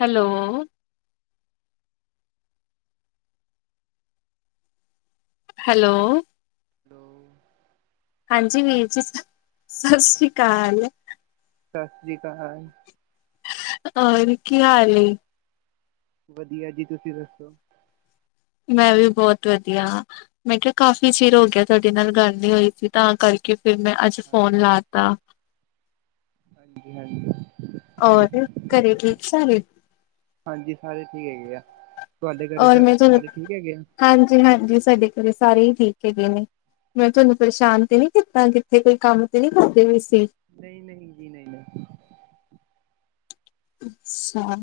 Hello hello [unintelligible] hello ਹਾਂਜੀ ਵੀਰ ਜੀ, ਸਸ੍ਰੀਕਾਲ। ਸਾਸ ਸ੍ਰੀ ਕਾਲ। ਔਰ ਕੀ ਹਾਲ ਏ? ਵਧੀਆ ਜੀ ਤੁਸੀ ਦੱਸੋ? ਮੈਂ ਵੀ ਬੌਤ ਵਧੀਆਾਂ ਮੈਂ ਕਿਆ ਕਾਫ਼ੀ ਚਿਰ ਹੋ ਗਿਆ ਤਾਡੇ ਨਾਲ ਗੱਲ ਨੀ ਹੋਈ ਸੀ ਤਾਂ ਕਰਕੇ ਕੇ ਫੇਰ ਮੈ ਅੱਜ ਫੋਨ ਲਾ ਤਾ। ਹਾਂਜੀ-ਹਾਂਜੀ ਔਰ ਘਰੇ ਠੀਕ ਸਾਰੇ ਹਾਂਜੀ ਸਾਰੇ ਠੀਕ ਹੈਗੇ ਆ ਤੁਹਾਡੇ ਘਰੇ ਸਰ ਸਾਰੇ ਠੀਕ ਹੈਗੇ ਆ ਹਾਂਜੀ-ਹਾਂਜੀ ਸਾਡੇ ਘਰੇ ਸਾਰੇ ਹੀ ਠੀਕ ਹੈਗੇ ਨੇ ਮੈਂ ਤੁਹਾਨੂੰ ਹਾਂਜੀ ਪਰੇਸ਼ਾਨ ਤੇ ਨੀ ਕੀਤਾ ਕਿੱਥੇ ਕੋਈ ਕੰਮ ਤੇ ਨੀ ਕਰਦੇ ਪਏ ਸੀ। ਨਹੀਂ-ਨਹੀਂ ਜੀ ਨਹੀਂ ਅੱਛਾ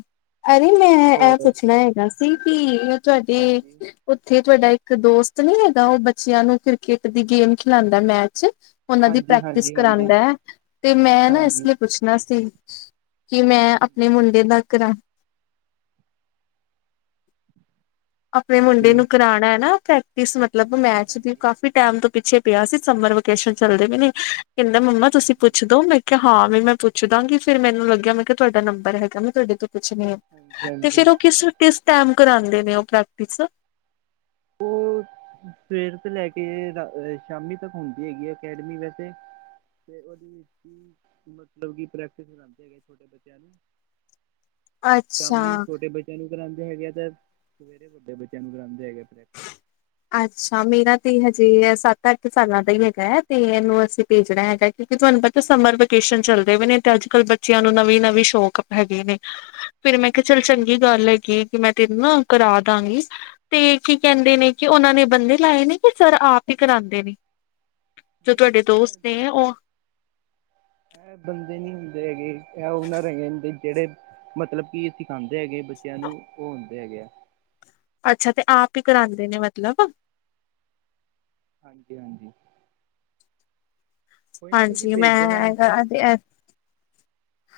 ਅਰੇ ਮੈਂ ਇਹ ਹੋਰ ਪੁੱਛਣਾ ਹੈਗਾ ਸੀ ਕਿ ਤੁਹਾਡੇ ਹਾਂਜੀ ਉੱਥੇ ਤੁਹਾਡਾ ਇੱਕ ਦੋਸਤ ਨੀ ਹੈਗਾ ਉਹ ਬੱਚਿਆਂ ਨੂੰ ਕ੍ਰਿਕਟ ਦੀ ਗੇਮ ਖਿਲਾਉਂਦਾ ਮੈਚ ਉਹਨਾਂ ਦੀ ਹਾਂਜੀ ਪ੍ਰੈਕਟਿਸ ਹਾਂਜੀ ਹਾਂਜੀ ਕਰਉਂਦਾ ਹੈ ਤੇ ਮੈਂ ਨਾ ਇਸ ਹਾਂਜੀ ਹਾਂਜੀ ਲਈ ਪੁੱਛਣਾ ਸੀ ਕਿ ਮੈਂ ਆਪਣੇ ਮੁੰਡੇ ਦਾ ਕਰਾ [inaudible] ਆਪਣੇ ਮੁੰਡੇ ਨੂੰ ਹਾਂਜੀ ਕਰਾਉਣਾ ਹੈ ਨਾ ਪ੍ਰੈਕਟਿਸ ਮਤਲਬ ਹਾਂਜੀ ਮੈਚ ਦੀ ਹਾਂਜੀ ਹਾਂਜੀ ਕਾਫੀ ਟੈਮ ਤੋਂ ਪਿੱਛੇ ਪਿਆ ਸੀ ਸਮਰ ਵੇਕੇਸ਼ਨ ਚੱਲਦੇ ਪਏ ਨੇ ਕਹਿੰਦਾ ਮੰਮਾ ਤੁਸੀਂ ਪੁੱਛ ਦੋ ਮ ਕਿ ਹਾਂ ਵੀ ਮੈਂ ਪੁੱਛ ਦਾਂਗੀ ਫ਼ਿਰ ਮੈਨੂੰ ਲੱਗਿਆ ਮੈਂ ਕਿਹਾ ਤੁਹਾਡਾ ਨੰਬਰ ਹੈਗਾ ਮੈਂ ਤੁਹਾਡੇ ਤੋਂ ਪੁੱਛਣੀ ਆ ਤੇ ਹਾਂਜੀ ਫੇਰ ਉਹ ਕਿਸ-ਕਿਸ ਟੈਮ ਕਰਾਉਂਦੇ ਨੇ ਉਹ ਪ੍ਰੈਕਟਿਸ। ਓ ਸਵੇਰ ਤੋਂ ਲੈ ਕੇ ਸ਼ਾਮੀ ਤੱਕ ਹੁੰਦੀ ਹੈਗੀ ਆ ਅਕੈਡਮੀ ਵੈਸੇ ਤੇ ਉਹਦੇ ਵਿੱਚ ਹੀ ਮਤਲਬ ਕਿ ਪ੍ਰੈਕਟਿਸ ਕਰਾਂਂਦੇ ਹੈਗੇ ਛੋਟੇ ਬੱਚੇ [unintelligible] ਸ਼ਾਮੀ ਅੱਛਾ। ਛੋਟੇ ਬੱਚਿਆਂ ਨੂੰ ਕਰਾਉਂਦੇ ਹੈਗੇ ਆ ਤੇ ਸਵੇਰੇ ਵੱਡੇ ਬੱਚਿਆਂ ਨੂੰ ਕਰਾਉਂਦੇ ਹੈਗੇ ਆ ਪ੍ਰੈਕ ਅੱਛਾ ਮੇਰਾ ਤੇ ਹਜੇ ਸਤ ਅੱਠ ਸਾਲਾਂ ਦਾ ਹੀ ਹੈਗਾ ਹੈ ਤੇ ਇਹਨੂੰ ਅਸੀਂ ਭੇਜਣਾ ਹੈਗਾ ਕਿਉਂਕਿ ਤੁਹਾਨੂੰ ਪਤਾ ਸਮਰ ਵੇਕੇਸ਼ਨ ਚੱਲਦੇ ਪਏ ਨੇ ਤੇ ਅੱਜ ਕੱਲ ਬੱਚਿਆਂ ਨੂੰ ਨਵੀਂ-ਨਵੀਂ ਸ਼ੋਕ ਹੈਗੇ ਨੇ ਫਿਰ ਮੈਂ ਕਿਹਾ ਚੱਲ ਚੰਗੀ ਗੱਲ ਹੈਗੀ ਮੈਂ ਤੈਨੂੰ ਨਾ ਕਰਾ ਦਾਂਗੀ ਤੇ ਕੀ ਕਹਿੰਦੇ ਨੇ ਕਿ ਉਹਨਾਂ ਨੇ ਬੰਦੇ ਲਏ ਨੇ ਕਿ ਸਰ ਆਪ ਹੀ ਕਰਾਉਂਦੇ ਨੇ ਜੋ ਨਹੀਂ ਤੁਹਾਡੇ ਦੋਸਤ ਇਹ ਨੇ ਉਹ ਐ ਬੰਦੇ ਨੀ ਹੁੰਦੇ ਹੈਗੇ ਉਹਨਾਂ ਦੇ ਜਿਹੜੇ ਮਤਲਬ ਕਿ ਸਿਖਾਉਂਦੇ ਹੈਗੇ ਬੱਚਿਆਂ ਨੂੰ ਉਹ ਆਉਂਦੇ ਹੈਗੇ ਆ। ਅੱਛਾ ਤੇ ਆਪ ਹੀ ਕਰਾਉਂਦੇ ਨੇ ਮਤਲਬ। ਹਾਂਜੀ -ਹਾਂਜੀ। ਕੋਈ ਨਹੀਂ ਤੁਸੀਂ ਹਾਂਜੀ ਭੇਜ ਮੈਂ ਦੇਣਾ ਹੈ ਹੈਗਾ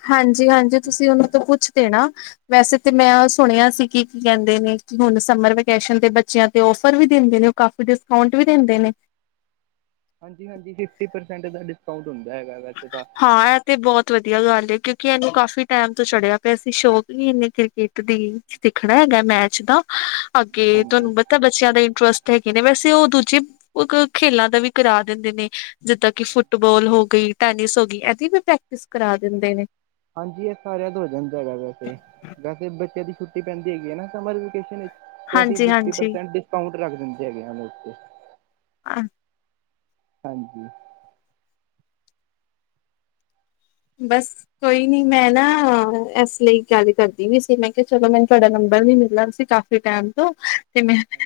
ਹਾਂਜੀ -ਹਾਂਜੀ ਤੁਸੀਂ ਉਹਨੂੰ ਤੋਂ ਪੁੱਛਦੇਣਾ ਵੈਸੇ ਤੇ ਮੈਂ ਸੁਣਿਆ ਸੀ ਕਿ ਕੀ ਕਹਿੰਦੇ ਨੇ ਕਿ ਹੁਣ ਸਮਰ ਵੇਕੇਸ਼ਨ ਤੇ ਬੱਚਿਆਂ ਤੇ ਓਫਰ ਵੀ ਦਿੰਦੇ ਨੇ। ਕਾਫੀ ਡਿਸਕਾਊਂਟ ਵੀ ਦਿੰਦੇ ਨੇ। ਹਾਂਜੀ -ਹਾਂਜੀ ਫਿਫਟੀ ਪਰਸੈਂਟ ਦਾ ਡਿਸਕਾਊਂਟ ਹੁੰਦਾ ਹੈਗਾ ਵੈੇ ਤਾਂ। ਹਾਂ ਇਹ ਤੇ ਬਹੁਤ ਵਧੀਆ ਗੱਲ ਹੈ ਕਿਉਂਕਿ ਇਹਨੂੰ ਕਾਫ਼ੀ ਟਾਈਮ ਤੋਂ ਚੜਿਆ ਪਿਆ ਅਸੀਂ ਸ਼ੌਂਕ ਹੀ ਇਨੇ ਕ੍ਰਿਕਟ ਦੀ ਸਿੱਖਣਾ ਹੈਗਾ ਮੈਥਚ ਦਾ ਅੱਗੇ ਹਾਂਜੀ ਤੁਹਾਨੂੰ ਪਤਾ ਬੱਚਿਆਂ ਦਾ ਟਰਸਟ ਹੈਗੇ ਨੇ ਵੈਸੇ ਉਹ ਦੂਜੀ ਉਹ ਖੇਲਾਂ ਦਾ ਵੀ ਕਰਾ ਦਿੰਦੇ ਨੇ ਜਿੱਦਾਂ ਕਿ ਫੁੱਟਬਾਲ ਹੋ ਗਈ ਟੈਨਿਸ ਹੋ ਗਈ ਇਹਦੀ ਵੀ ਪ੍ਰੈਕਟਿਸ ਕਰਾ ਦਿੰਦੇ ਨੇ। ਹਾਂਜੀ ਇਹ ਸਾਰਿਆਂ ਦਾ ਹੋ ਜਾਂਦਾ ਹੈਗਾ ਵੈਸੇ ਵੈਸੇ ਬੱਚਿਆਂ ਦੀ ਛੁੱਟੀ ਪੈਂਦੀ ਹੈਗੀ ਹੈ ਨਾ ਸਮਰ ਵੇਕੇਸ਼ਨ ਵਿੱਚ ਤੇ ਅਸੀਂ ਫਿਫਟੀ ਹਾਂਜੀ-ਹਾਂਜੀ। ਪਰਸੈਂਟ ਡਿਸਕਾਊਂਟ ਰੱਖ ਦਿੰਦੇ ਹੈਗੇ ਉੱਤੇ [inaudible] ਹਾਂਜੀ। ਬਸ। ਕੋਈ ਨੀ ਮੈਂ ਨਾ ਇਸ ਲਈ ਗੱਲ ਕਰਦੀ ਵੀ ਸੀ ਮੈਂ ਕਿਹਾ ਚਲੋ ਮੈਨੂੰ ਤੁਹਾਡਾ ਨੰਬਰ ਨੀ ਮਿਲਣਾ ਸੀ ਕ ਤੇ ਟੈਮ ਦੋ ਤੇ ਮੈਂ ਹਾਂ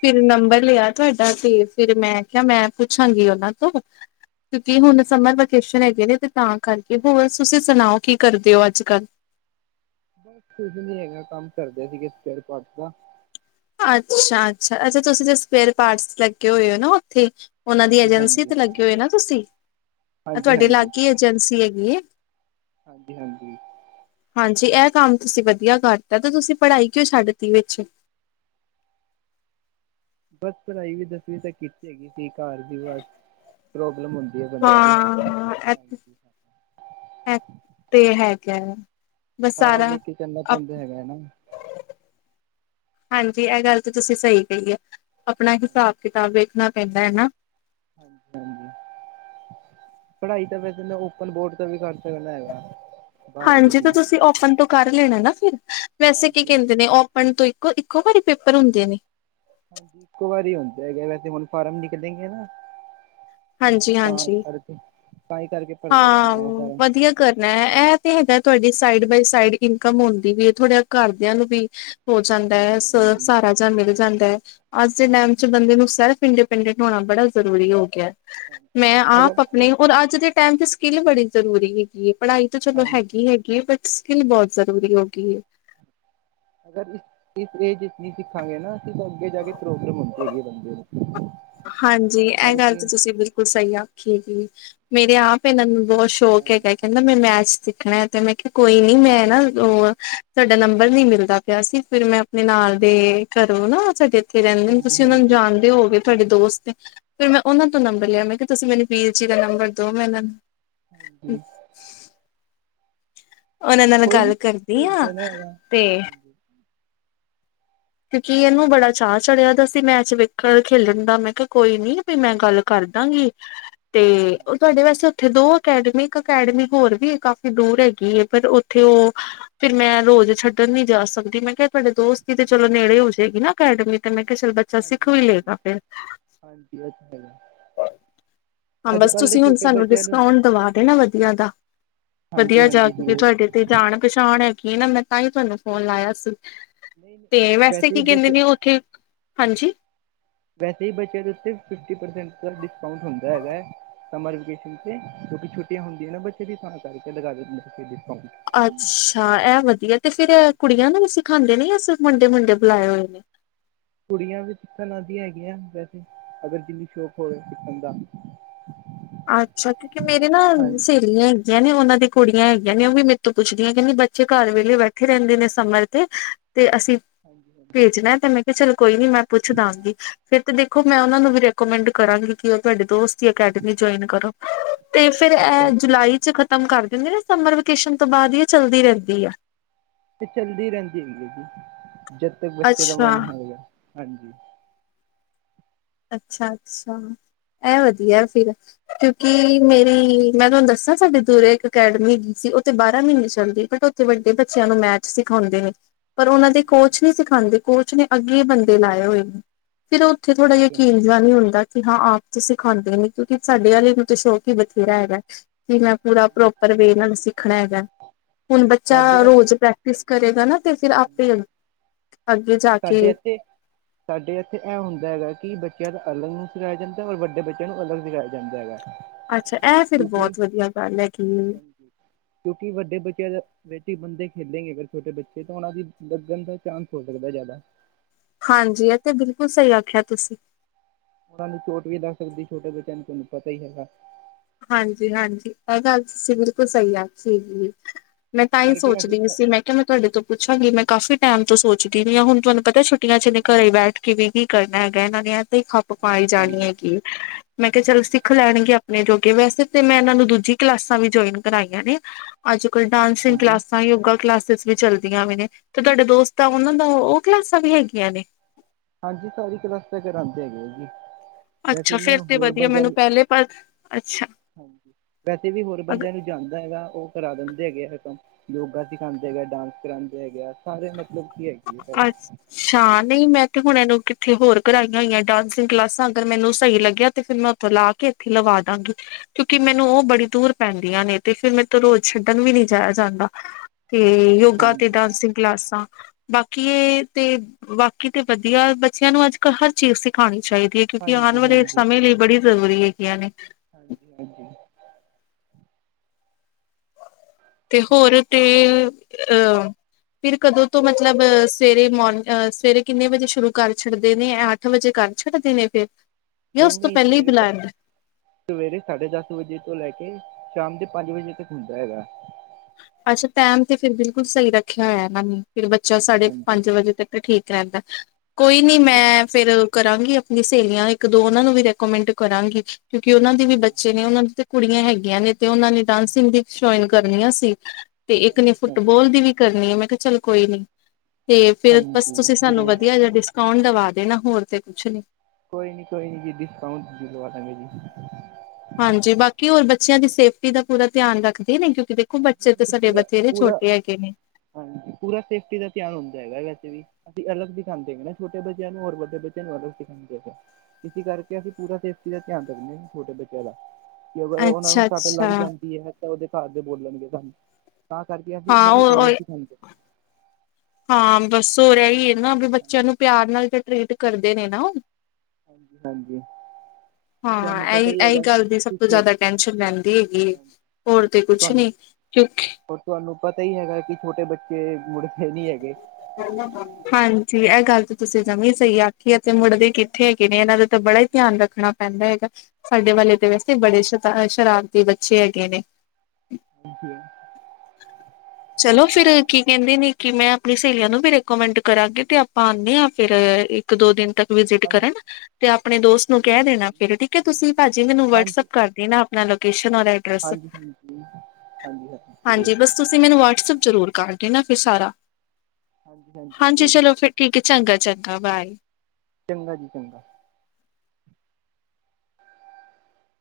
ਫਿਰ ਨੰਬਰ ਲੇਆ ਤੁਹਾਡਾ ਤੇ ਫਿਰ ਮੈਂ ਕੇਆ ਮੈਂ ਪੁੱਛਾਂਗੀ ਉਹਨਾਂ ਤੋਂ ਕਿਉਂਕਿ ਹੁਣ ਹਾਂਜੀ ਸਮਰ ਵੈਕੇਸ਼ਨ ਹੈਗੇ ਨੇ ਤੇ ਤਾਂ ਕਰਕੇ, ਹੋਰ ਤੁਸੀਂ ਸੁਣਾਓ ਕੀ ਕਰਦੇ ਔ ਅੱਜ ਕੱਲ੍ਹ? ਬਸ ਕੁਝ ਨੀ ਹੈਗਾ ਕੰਮ ਕਰਦੇ ਸੀਗੇ ਸਪੇਅਰ ਪਾਟਸ ਦਾ। ਅੱਛਾ-ਅੱਛਾ, ਅੱਛਾ ਤੁਸੀਂ ਜ ਸਪੇਅਰ ਪਾਰਟਸ ਲੱਗੇ ਹੋਏ ਹੋ ਨਾ ਓਥੇ? ਉਹਨਾਂ ਦੀ ਹਾਂਜੀ ਏਜੰਸੀ ਹਾਂਜੀ ਤੇ ਲੱਗੇ ਹੋਏ ਨਾ ਤੁਸੀਂ? ਹਾਂਜੀ ਤੁਹਾਡੇ ਹਾਂਜੀ ਲਾਗੇ ਹੀ ਏਜੰਸੀ ਹੈਗੀ ਏ। ਹਾਂਜੀ-ਹਾਂਜੀ। ਹਾਂਜੀ ਏਹ ਕੰਮ ਤੁਸੀਂ ਵਧੀਆ ਕਰਤਾ ਤੇ ਤੁਸੀਂ ਪੜ੍ਹਾਈ ਕਿਉਂ ਛੱਡ ਤੀ ਵਿੱਚ? ਬਸ ਪੜ੍ਹਾਈ ਵੀ ਦਸਵੀਂ ਤੱਕ ਕੀਤੀ ਹੈਗੀ ਸੀ ਕਾਰ ਦੀ ਬਸ ਪ੍ਰੋਬਲਮ ਹੁੰਦੀ ਏ ਬੰਦੇਆਂ ਦੀ, ਹਾਂ ਹਾਂਜੀ। ਐ ਤੇ ਹੈਗਾ ਏ, ਬਸ ਸਾਰਾ ਅਪ ਹੈਨਾ ਹਾਂਜੀ ਏਹ ਗੱਲ ਤੇ ਤੁਸੀਂ ਸਈ ਕਹੀ ਏ, ਅਪਣਾ ਹਾਂਜੀ ਹਿਸਾਬ ਕਿਤਾਬ ਵੇਖਣਾ ਪੈਂਦਾ ਹੈ ਨਾ। ਹਾਂਜੀ-ਹਾਂਜੀ। ਪੜ੍ਹਾਈ ਤਾਂ ਵੈਸੇ ਮੈਂ ਓਪਨ ਬੋਰਡ ਤੋਂ ਵੀ ਕਰ ਸਕਨਾ ਹੈਗਾ। ਬਾਰਵੀਂ ਹਾਂਜੀ ਤੇ ਦੀ ਤੁਸੀਂ ਓਪਨ ਤੋਂ ਕਰ ਲੈਣਾ ਨਾ ਫਿਰ, ਵੈਸੇ ਕੀ ਹਾਂਜੀ ਕੈਂਦੇ ਹਾਂਜੀ ਨੇ ਓ ਪਨ ਤੋਂ ਇੱਕੋ ਇੱਕੋ ਵਾਰੀ ਪੇਪਰ ਹੁੰਦੇ ਨੇ। ਹਾਂਜੀ ਇੱਕੋ ਵਾਰੀ ਹੁੰਦੇ ਹੈਗੇ ਨੇ ਤੇ ਹੁਣ ਫਾਰਮ ਨਿਕਦੇ ਈ ਏਨਾ। ਹਾਂਜੀ ਤਾ ਹਾਂਜੀ ਕਰਕੇ ਤਾਂ ਈ ਕਰਕੇ ਭਰਨੇ ਹਾਂ ਪੈਣੇ ਆ ਉਹ ਫਾਰਮ ਵਧੀਆ ਕਰਨਾ ਏ ਏਹ ਤੇ ਹੈਗਾ ਤੁਹਾਡੀ ਸਾਈਡ ਬਾਏ ਸਾਈਡ ਇਨਕਮ ਹੁੰਦੀ ਵੀ ਹੈ ਥੋੜਡਾ ਕਾਰਦੇਆਂ ਨੂੰ ਵੀ ਹੋ ਜਾਂਦਾ ਏ ਹਾਂਜੀ ਸ ਹਾਂਜੀ ਸਾਰਾ ਜਾਹ ਮਿਲ ਜਾਂਦਾ ਏ, ਅੱਜ ਦੇ ਟੈਮ ਚ ਹਾਂਜੀ ਬੰਦੇ ਨੂੰ ਸੇਲ ਪਿੰਡੇ-ਪਿੰਡੇ ਨਵਾਨਾ ਬੜਾ ਜ਼ਰੂਰੀ ਹੋ ਗੇਆ ਏ, ਮੈਂ ਆਪ ਅਗਰ ਅਪਣੇ ਔਰ ਅੱਜ ਦੇ ਟੈਮ ਚ ਸਕਿੱਲ ਬੜੀ ਜ਼ਰੂਰੀ ਹੈਗੀ ਏ ਪੜ੍ਹਾਈ ਤੇ ਚਲੋ ਹਾਂਜੀ ਹੈਗੀ-ਹੈਗੀ ਏ ਬਟ ਸਕਿਲ ਬੋਹਤ ਜ਼ਰੂਰੀ ਹੋ ਗਈ ਏ। ਅਗਰੀ ਇਸ ਏਜ ਇੱਚ ਨੀ ਸਿੱਖਾਂਗੇ ਨਾ [unintelligible] ਅੱਗੇ ਜਾ ਕੇ ਪ੍ਰੋਬਲਮ ਹੁੰਦੀ ਹੈਗੀ ਏ ਬੰਦੇ ਨੂੰ। ਹਾਂਜੀ ਤਾਂ ਹੀ ਏਹ ਗੱਲ ਕਰਕੇ ਤੇ ਤੁਸੀਂ ਬਿਲਕੁਲ ਸਈ ਆਖੀ ਹੈਗੀ, ਮੇਰੇ ਆਪ ਏਹਨਾਂ ਨੂੰ ਬੋਹਤ ਹਾਂ ਨੋਕ ਹੈਗਾ ਏ ਕੇਹੰ ਕੇਂਦਾ ਮੈਂ ਮੈਚ ਸਿੱਖਣਾ ਏ ਤੇ ਮੈਂ ਕੇਆ ਕੋਈ ਨੀ, ਮੈਂ ਨਾ ਉਹ ਤੁਆਡਾ ਨੰਬਰ ਨੀ ਮਿਲਦਾ ਪੇਆ ਸੀ ਫਿਰ ਮੈਂ ਨਾਲ ਦੇ ਘਰੋਂ ਨਾ, ਸਾਡੇ ਏਥੇ ਰੇਹੰਦੇ ਨੇ, ਹਾਂਜੀ ਤੁਸੀਂ ਉਹਨਾਂ ਨੂੰ ਹਾਂਜੀ ਜਾਣਦੇ ਹੋਓਗੇ? ਤੁਆਡੇ ਦੋਸਤ ਨੇ, ਫੇਰ ਮੈਂ ਉਹਨਾਂ ਤੋਂ ਨੰਬਰ ਲੇਆ ਮੈਂ ਕੇਹਾ ਤੁਸੀਂ ਮੈਨੂੰ ਵੀਰ ਜੀ ਦਾ ਨੰਬਰ ਦੋ, ਮੈਂ ਉਨਾਂ ਨੂੰ ਹਾਂਜੀ। ਉਹਨਾਂ ਨਾਲ ਕੋਈ ਨੀ ਗਾਲ ਕਰਦੀ ਆ, ਭੇਜਦੇ ਨਾ ਹੈਗਾ ਤੇ ਕਿਉਂਕਿ ਏਹਨੂੰ ਬੜਾ ਚਾਅ ਚੜੇਆ ਦਾ ਸੀ ਮੈਚ ਵੇਖਣ, ਖੇਲਨ ਦਾ ਮੈਂ ਕੇਹਾ ਕੋਈ ਨੀ, ਬੀ ਮੈਂ ਗੱਲ ਕਾਰ ਦਾਂਗੀ, ਤੇ ਉਹ ਤੁਆਡੇ ਵੈਸੇ ਉੱਥੇ ਦੋ ਅਕੈਡਮੀ, ਇੱਕ ਅਕੈਡਮੀ ਹੋਰ ਵੀ ਏ ਕਾਫ਼ੀ ਦੂਰ ਹੈਗੀ ਏ ਪਰ ਉਥੇ ਉਹ ਫਿਰ ਮੈਂ ਰੋਜ਼ ਛੱਡਣ ਨੀ ਜਾ ਸਕਦੀ। ਮੈਂ ਕੇਹਾ ਤੁਹਾਡੇ ਦੋਸਤ ਵੀ ਤੇ ਚਲੋ ਨੇੜੇ ਹੋ ਜੇ ਗੀ ਨਾ ਅਕੈਡਮੀ ਤੇ ਮੈਂ ਕੇਹਾ ਚਲ ਬ ਚਾ ਸਿੱਖ ਹਾਂਜੀ ਵੀ ਹਾਂਜੀ ਲੇਗਾ ਫੇਰ। ਹਾਂਜੀ ਇਹ ਤਾਂ ਹੈਗਾ ਹਾਂ ਅੱਜ ਬਸ ਕੱਲ੍ਹ ਦੇ ਤੁਸੀਂ ਹੁਣ ਛੋਟੇ ਸਾਨੂੰ ਬੱਚਿਆਂ ਨੂੰ ਡਿਸਕਾਊਂਟ ਦਵਾ ਦੇਨਾ ਵਧੀਆ ਦਾ। ਹਾਂਜੀ ਵਧੀਆ ਜਾ, ਹਾਂਜੀ ਕਿਉਂਕਿ ਜ਼ਰੂਰ ਤੁਹਾਡੇ ਤੇ ਜਾਣ ਪਛਾਣ ਹੈਗੀ ਨਾ, ਮੈਂ ਤਾਂ ਈ ਤੁਹਾਨੂੰ ਫੋਨ ਲਾਏਆ ਸੀ। ਨਹੀਂ ਨਹੀਂ ਤੇ ਵੈਸੇ ਹੀ ਕੀ ਕੇਹੰਦੇ ਬੱਚੇ ਨੇ ਓਥੇ, ਹਾਂਜੀ? ਵੈਸੇ ਈ ਬਚੇਆ ਦੇ ਉੱਤੇ ਫਿਫਟੀ ਪਰਸੈਂਟ ਦਾ ਡਿਸਕਾਊਂਟ ਹੁੰਦਾ ਹੈਗਾ ਏ। ਸਮਰ ਵੇਕੇਸ਼ਨ ਤੇ, ਕਿਉਕਿ ਛੁੱਟੀਆਂ ਹੁੰਦੀਆਂ ਨਾ, ਬੱਚੇ ਵੀ ਸ ਕਰਕੇ ਲਗਾਵਾਦੇ ਅੱਛਾ! ਇਹ ਵਧੀਆ ਤੇ ਫੇਰ ਕੁੜੀਆਂ ਨੂੰ ਵੀ ਸਿਖਾਂਦੇ ਨੇ, ਮੁੰਡੇ-ਮੁੰਡੇ ਬੁਲਾਏ ਹੋਏ ਨੇ। ਕੁੜੀਆਂ ਵੀ ਸਿੱਖਣ ਆਉਂਦੀਆਂ ਹੈਗੀਆਂ। ਵੈਸੇ, ਅਗਰ ਜਿੰਨੀ ਸ਼ੌਕ ਹੋਵੇ ਸਿੱਖਣ ਦਾ। ਅੱਛਾਜੀ। ਕਿਉਂਕਿ ਮੇਰੀ ਨਾ, ਹਾਂਜੀ ਸਹੇਲੀ ਹੈ। ਹੈਗੀਆਂ ਨੇ। ਉਹਨਾਂ ਦੀ ਕੁੜੀਆਂ ਹੈਗੀਆਂ ਨੇ, ਉਹ ਵੀ ਮੇਰੇ ਤੋਂ ਪੁੱਛਦੀਆਂ ਕਹਿੰਦੀ ਬੱਚੇ ਘਰ ਵੇਲੇ ਬੈਠੇ ਰਹਿੰਦੇ ਨੇ ਸਮੇਰ ਤੇ। ਤੇ ਅਸੀਂ ਭੇਜਣਾ ਤੇ ਮੈਂ ਕਿਹਾ ਚਲੋ ਕੋਈ ਨੀ ਮੈਂ ਪੁੱਛ ਦਵਾਂਗੀ। ਫੇਰ ਤੇ ਦੇਖੋ, ਮੈਂ ਉਹਨਾਂ ਨੂੰ ਵੀ ਰਿਕੋਮੈਂਡ ਕਰਾਂਗੀ ਕਿ ਉਹ ਤੁਹਾਡੇ ਦੋਸਤ ਅਕੈਡਮੀ ਜੁਆਇਨ ਕਰੋ। ਤੇ ਫੇਰ ਇਹ ਜੁਲਾਈ ਚ' ਖਤਮ ਕਰ ਦਿੰਦੇ ਨਾ ਸਮਰ ਵਕੇਸ਼ਨ ਤੋਂ ਬਾਅਦ ਹੀ ਚੱਲਦੀ ਰਹਿੰਦੀ ਆ। ਤੇ ਚੱਲਦੀ ਰਹਿੰਦੀ ਐ। ਹਾਜ਼ੀ, ਜਦ ਤੱਕ ਬੱਚੇ ਦਾ ਅੱਛਾ ਮਨ ਹੈਗਾ। ਹਾਂਜੀ। ਅੱਛਾ-ਅੱਛਾ। ਇਹ ਵਧੀਆ ਫਿਰ, ਕਿਉਂਕਿ ਮੇਰੀ ਮੈਂ ਤੁਹਾਨੂੰ ਦੱਸਾਂ ਸਾਡੇ ਸੂਰ ਇੱਕ ਅਕੈਡਮੀ। ਉਹਥੇ ਬਾਰਾਂ ਮਹੀਨੇ ਚੱਲਦੀ ਬਟ, ਉੱਥੇ ਵੱਡੇ ਬੱਚਿਆਂ ਨੂੰ ਮੈਚ ਸਿਖਾਉਂਦੇ ਨੇ। ਪਰ ਉਹਨਾਂ ਦੇ ਹਾਂਜੀ ਕੋਚ ਨਹੀ ਸਿਖਾਉਦੇ‌। ਕੋਚ ਨੇ ਅੱਗੇ ਬੰਦੇ ਲਾਏ ਹੋਏ ਨੇ, ਫਿਰ ਉਹ ਉੱਥੇ ਥੋੜ੍ਹਾ ਜਿਹਾ ਹਾਂਜੀ ਨ ਹੁੰਦਾ ਕਿ ਹਾਂ ਆਪ ਚ' ਸਿਖਾਂਦੇ ਨੀ, ਕਿਉਂਕਿ ਸਾਡੇ ਵਾਲੇ ਨੂੰ ਤਾਂ ਸ਼ੌਕ ਹੀ ਬਥੇਰਾ ਹੈਗਾ। ਕਿ ਮੈਂ ਪੂਰਾ ਪ੍ਰੋਪਰ ਵੇ ਨਾਲ ਨੂੰ ਸਿੱਖਣਾ ਹੈਗਾ। ਹੁਣ, ਬੱਚਾ ਸਾਡੇ ਰੋਜ਼ ਪ੍ਰੈਕਟਿਸ ਕਰੇਗਾ ਨਾ ਤੇ ਫਿਰ ਆਪੇ ਹਾਂਜੀ ਅੱਗੇ ਜਾ ਸਾਡੇ ਕੇ ਇੱਥੇ ਸਾਡੇ ਇੱਥੇ ਇਹ ਹੁੰਦਾ ਹੈਗਾ, ਕਿ ਬੱਚਿਆਂ ਦਾ ਅਲੱਗ ਨੂੰ ਸਿਖਾਇਆ ਜਾਂਦਾ ਐ, ਔਰ ਵੱਡੇ ਬੱਚਿਆਂ ਨੂੰ ਅਲੱਗ ਸਿਖਾਇਆ ਜਾਂਦਾ ਹੈਗਾ। ਅੱਛਾ। ਇਹ ਫੇਰ ਕਿਉਂਕਿ ਬਹੁਤ ਵਧੀਆ ਗੱਲ ਹੈਗੀ ਏ। ਕਿਉਂਕਿ ਵੱਡੇ ਬੱਚੇ ਦਾ ਬੇਠ ਬੰਦੇ ਖੇਡਣਗੇ, ਅਗਰ ਛੋਟੇ ਬੱਚੇ ਤਾਂ ਉਹਨਾਂ ਦੀ ਲੱਗਣ ਦਾ ਚਾਂਸ ਹੋ ਸਕਦਾ ਜ਼ਿਆਦਾ। ਹਾਂਜੀ। ਇਹ ਤੇ ਬਿਲਕੁਲ ਸਹੀ ਆਖਿਆ ਤੁਸੀਂ। ਉਹਨਾਂ ਨੂੰ ਚੋਟ ਵੀ ਲੱਗ ਸਕਦੀ ਛੋਟੇ ਬੱਚਿਆਂ ਨੂੰ ਤੈਨੂੰ ਪਤਾ ਹੀ ਹੈਗਾ। ਹਾਂਜੀ-ਹਾਂਜੀ, ਇਹ ਗੱਲ ਤੁਸੀਂ ਬਿਲਕੁਲ ਸਹੀ ਆਖੀ ਹੈਗੀ ਏ। ਮੈਂ ਇਸ ਤਾਂ ਹੀ ਕਰਕੇ ਅਸੀਂ ਸੋਚਦੀ ਸੀ। ਮੈਂ ਤੇ ਮੈਂ ਤੁਹਾਡੇ ਤੋਂ ਪੁੱਛਾਂਗੀ। ਮੈਂ ਕਾਫੀ ਟਾਈਮ ਤੋਂ ਸੋਚਦੀ ਵੀ ਹਾ, ਹੁਣ ਤੁਹਾਨੂੰ ਪਤਾ ਛੁੱਟੀਆਂ ਹਾਂਜੀ ਨੇ ਘਰੇ ਹੀ ਹਾਂਜੀ ਬੈਠ ਕਿਵੇਂ ਕੀ ਕਰਨਾ ਹੈਗਾ। ਇਹਨਾਂ ਦੀ ਤੇ ਹੀ ਖੱਪ ਪਾਾਈ ਹਾਂਜੀ ਜਾਣੀ ਹਾਂਜੀ ਹੈਗੀ। ਮੈਂ ਕਿਹਾ ਚਲੋ ਹਾਂਜੀ ਸਿੱਖ ਲੈਣਗੇ‌। ਨੇ, ਜੋ ਕਿ ਵੈਸੇ ਤੇ ਮੈਂ ਇਹਨਾਂ ਨੂੰ ਦੂਜੀ ਕਲਾਸਾਂ ਵੀ ਜੁਆਇਨ ਕਰਾਈਆਂ ਨੇ। ਅੱਜ-ਕੱਲ੍ਹ, ਹਾਂਜੀ ਡਾਂਸਿੰਗ ਹਾਂਜੀ ਕਲਾਸਾਂ, ਯੋਗਾ ਕਲਾਸਿਸ ਵੀ ਚਲਦੀਆਂ ਵੀ ਨੇ, ਤੇ ਤੁਹਾਡੇ ਦੋਸਤ ਆ ਉਹਨਾਂ ਦਾ ਉਹ ਕਲਾਸਾਂ ਵੀ ਹੈਗੀਆਂ ਨੇ। ਹਾਂਜੀ। ਸਾਰੀ ਕਲਾਸਾਂ ਕਰਾਉਂਦੇ ਹੈਗੇ ਆ। ਵੈਸੇ ਅੱਛਾ ਮੈਂ ਫੇਰ ਤੇ ਹੋਰ ਵਧੀਆ ਬੰਦਿਆਂ ਮੈਨੂੰ ਨੂੰ, ਪਹਿਲੇ ਪਰ ਅੱਛਾ ਹਾਂਜੀ। ਵੈਸੇ ਵੀ ਹੋਰ ਅਗ ਬੰਦਿਆਂ ਨੂੰ ਜਾਂਦਾ ਹੈਗਾ। ਉਹ ਕਰਾ ਦਿੰਦੇ ਹੈਗੇ ਆ, ਇਹ ਕੰਮ ਯੋਗਾ ਸਿਖਾਉਂਦੇ ਹੈਗੇ, ਡਾਂਸ ਕਰਾਉਂਦੇ ਹੈਗੇ ਆ, ਸਾਰੇ ਮਤਲਬ। ਕੀ ਹੈਗੀ ਹੈ। ਫੇਰ ਛਾ ਨਹੀਂ, ਮੈਂ ਤੇ ਹੁਣ ਇਹਨੂੰ ਕਿੱਥੇ ਹੋਰ ਕਰਵਾਾਈਆਂ ਹੋਈਆਂ ਡਾਂਸਿੰਗ ਕਲਾਸਾਂ। ਅਗਰ ਮੈਨੂੰ ਸਹੀ ਲੱਗਿਆ ਤੇ ਫਿਰ ਮੈਂ ਉੱਥੋਂ ਲਾ ਕੇ ਇੱਥੇ ਲਵਾ ਦਾਂਗੀ। ਕਿਉਂਕਿ ਮੈਨੂੰ ਉਹ ਬੜੀ ਦੂਰ ਪੈਂਦੀਆਂ ਨੇ, ਤੇ ਫਿਰ ਮੈਰੇ ਤੋਂ ਰੋਜ਼ ਛੱਡਣ ਵੀ ਨਹੀਂ ਜਾਇਆ ਜਾਂਦਾ। ਤੇ ਯੋਗਾ ਤੇ ਡਾਂਸਿੰਗ ਕਲਾਸਾਂ। ਬਾਕੀ ਇਹ ਤੇ, ਬਾਕੀ ਤੇ ਵਧੀਆ ਬੱਚਿਆਂ ਨੂੰ ਅੱਜਕਲ੍ਹ ਕੱਲ ਹਰ ਚੀਜ਼ ਸਿਖਾਉਣੀ ਚਾਹੀਦੀ ਹੈ। ਕਿਉਂਕਿ ਆਉਣ ਹਾਂਜੀ ਹਾਂਜੀ ਵਾਲੇ ਸਮੇਂ ਲਈ ਬੜੀ ਜ਼ਰੂਰੀ ਹੈਗੀਆਂ ਨੇ। ਹਾਂਜੀ- ਹਾਂਜੀ। ਤੇ ਹੋਰ ਤੇ ਅ ਆ। ਫਿਰ ਕਦੋਂ ਤੋਂ ਮਤਲਬ ਸਵੇਰੇ ਮੋਰਨਹ ਸਵੇਰੇ ਕਿੰਨੇ ਵਜੇ ਸ਼ੁਰੂ ਕਰ ਛੱਡਦੇ ਨੇ? ਅੱਠ ਵਜੇ ਕਰ ਛੱਡਦੇ ਨੇ ਫੇਰ ਯਾ ਨਹੀਂ ਉਸ ਤੋਂ ਨਹੀਂ ਪਹਿਲਾਂ ਹੀ ਸਵੇਰੇ ਬੁਲਾਦਾ। ਸਵੇਰੇ ਸਾਢੇ ਦਸ ਵਜੇ ਤੋਂ ਲੈ ਕੇ ਸ਼ਾਮ ਦੇ ਪੰਜ ਵਜੇ ਤੱਕ ਹੁੰਦਾ ਹੈਗਾ। ਅੱਛਾ ਟੈਮ ਤੇ ਫਿਰ ਬਿਲਕੁਲ ਸਹੀ ਰੱਖਿਆ ਹੋਇਆ ਏਨਾਂ ਨੇ ਫਿਰ ਬੱਚਾ ਹਾਂਜੀ ਸਾਢੇ ਹਾਂਜੀ ਪੰਜ ਵਜੇ ਤੱਕ। ਤੇ ਠੀਕ ਰੈਂਦਾ, ਕੋਈ ਨੀ ਹਾਂਜੀ ਮੈਂ ਫੇਰ ਕਰਾਂਗੀ ਆਪਣੀਆਂ ਸਹੇਲੀਆਂ ਇੱਕ ਦੋ ਓਨਾਂ ਨੂੰ ਵੀ ਰੈਕੋਮੈਂਡ ਕਰਾਂਗੀ। ਕਿਉਂਕਿ ਓਨਾਂ ਦੀ ਵੀ ਬੱਚੇ ਨੇ ਓਨਾਂ ਦੀ ਤੇ ਕੁੜੀਆਂ ਹੈਗੀਆਂ ਨੇ ਤੇ ਓਨਾਂ ਨੇ ਡਾਂਸਿੰਗ ਦੀ ਜੁਆਇਨ ਕਰਨੀਆਂ ਸੀ। ਤੇ ਇੱਕ ਨੇ ਫੁੱਟਬੋਲ ਦੀ ਵੀ ਕਰਨੀ ਐ ਮੈਂ ਕਿਆ ਚੱਲ ਕੋਈ ਨੀ। ਤੇ ਫਿਰ ਬਸ ਹਾਂਜੀ ਤੁਸੀਂ ਸਾਨੂੰ ਜ਼ਰੂਰ ਵਦੀਆ ਜਾ ਡਿਸਕਾਊਂਟ ਦਵਾ ਦੇਣਾ ਹੋਰ ਤੇ ਕੁਛ ਨੀ। ਕੋਈ ਨੀ ਕੋਈ ਨੀ ਦੀਦੀ, ਡਿਸਕਾਊਂਟ ਦਿਲਵਾ ਦੇਗਾ ਜੀ। ਹਾਂਜੀ ਬਾਕੀ ਹੋਰ ਬੱਚੇਆਂ ਦੀ ਸੇਫਟੀ ਦਾ ਪੂਰਾ ਧਿਆਨ ਰੱਖਦੇ ਨੇ ਕਿਉਂਕਿ ਦੇ ਖੋ ਹਾਂਜੀ ਬੱਚੇ ਤੇ ਹਾਂਜੀ ਸਾਡੇ ਪੂਰਾ ਬਥੇਰੇ ਪੂਰਾ ਛੋਟੇ ਹੈਗੇ ਨੇ। ਹਾਂਜੀ ਪੂਰਾ ਸੇਫਟੀ ਦਾ ਧਿਆਨ ਹੁੰਦਾ ਹੈਗਾ ਐ ਵੈਸੇ ਵੀ। ਅਸੀਂ ਅਲਗ ਦਿਖਾਂਦੇ ਹੈਗੇ ਨਾ ਛੋਟੇ ਬੱਚੇਆਂ ਨੂੰ ਔਰ ਵੱਡੇ ਬੱਚੇਆਂ ਨੂੰ ਅਲਗ ਸਿਖਾਂਦੇ ਹੈਗੇ ਆ। ਇਸੀ ਕਰਕੇ ਅਸੀਂ ਪੂਰਾ ਸੇਫਟੀ ਦਾ ਧਿਆਨ ਰੱਖਦੇ ਆਂ ਛੋਟੇ ਬੱਚੇਆਂ ਦਾ। ਕਿ ਅਗਰ ਓਨਾਂ ਨੂੰ ਅੱਛਾ ਸੱਟ ਲੱਗ‌ ਅੱਛਾ ਜਾਦੀ ਐ ਤਾਂ ਓਦੇ ਘਰ ਦੇ ਬੋਲਣਗੇ ਸਾਨੂੰ। ਤਾਂ ਕਰਕੇ ਅਸੀਂ ਹਾਂ ਓਨਾਂ ਨੂੰ ਉਹ ਅਲਗ ਈ ਲੈਂਦੇ ਆ। ਹਾਂ ਬਸ ਹੋ ਰਿਆ ਈ ਏ ਹਨਾ ਵੀ ਬੱਚੇਆਂ ਹਾਂਜੀ ਨੂੰ ਪਿਆਰ ਨਾਲ ਤੇ ਟਰੀਟ ਕਰਦੇ ਨੇ ਨਾ ਓ? ਹਾਂਜੀ-ਹਾਂਜੀ। ਹਾਂਜੀ। ਹਾਂ ਤੁਹਾਨੂੰ ਪਤਾ ਏਈ, ਹੀ ਏਈ ਹੈਗਾ ਗੱਲ ਦੀ ਸਬ ਕਿ ਤੋਂ ਛੋ ਜ਼ਾਦਾ ਟੈਸ਼ਨ ਰੈਂਦੀ ਹੈਗੀ ਏ। ਹੋਰ ਤੇ ਕੁਛ ਨੀ, ਕਿਉਂਕਿ ਹੁਣ ਤੁਆਨੂੰ ਪਤਾ ਈ ਹੈਗਾ ਕਿ ਛੋਟੇ ਬੱਚੇ ਮੁੜ ਦੇ ਨੀ ਹੈਗੇ। ਹਾਂਜੀ ਐ ਗੱਲ ਤੇ ਤੁਸੀਂ ਜਮੀ ਹਾਂਜੀ ਸਹੀ ਆਖੀ ਐ ਤੇ ਮੁੜਦੇ ਕਿੱਥੇ ਹੈਗੇ ਨੇ ਏਨਾਂ ਦੇ ਤਾਂ ਬੜਾ ਈ ਹਾਂਜੀ ਧਿਆਨ ਰੱਖਣਾ ਪੈਂਦਾ ਹੈਗਾ, ਸਾਡੇ ਵਾਲੇ ਤਾਂ ਵੈਸੇ ਈ ਬੜੇ ਸ਼ਰਾ ਤਾ ਅ ਸ਼ਰਾਰਤੀ ਬੱਚੇ ਹੈਗੇ ਨੇ। ਹਾਂਜੀ। ਚਲੋ ਫਿਰ ਕੀ ਕੈਂਦੇ ਨੇ ਕਿ ਮੈਂ ਆਪਣੀ ਸੇਲੀਆਂ ਨੂੰ ਵੀ ਰਿਕੋਮੈਂਡ ਕਰਾਂ ਕਿਉਂਕਿ ਆਪਾਂ ਆਨੇ ਆਂ ਫਿਰ ਹਾਂਜੀ ਇੱਕ ਦੋ ਦਿਨ ਤੱਕ ਵਿਜ਼ਿਟ ਕਰਨ। ਤੇ ਆਪਣੇ ਦੋਸਤ ਨੂੰ ਕੈ ਹਾਂਜੀ ਦੇਣਾ ਫਿਰ ਠੀਕ ਐ ਤੁਸੀਂ ਭਾਜੀ ਮੈਨੂੰ ਵਟਸਅੱਪ ਕਰ ਦੇਨਾ ਆਪਣਾ ਲੋਕੇਸ਼ਨ ਔਰ ਆਈਡੀ। ਹਾਂਜੀ-ਹਾਂਜੀ, ਹਾਂਜੀ-ਹਾਂਜੀ, ਜਰੂਰ। ਹਾਂਜੀ ਬਸ ਤੁਸੀਂ ਮੈਨੂੰ ਵਟਸਅੱਪ ਜ਼ਰੂਰ ਕਰ ਦੇਨਾ ਫਿਰ ਸਾਰਾ। ਹਾਂਜੀ ਚਲੋ ਫਿਰ ਠੀਕ ਐ ਚੰਗਾ-ਚੰਗਾ ਬਾਏ। ਚੰਗਾ ਜੀ ਚੰਗਾ।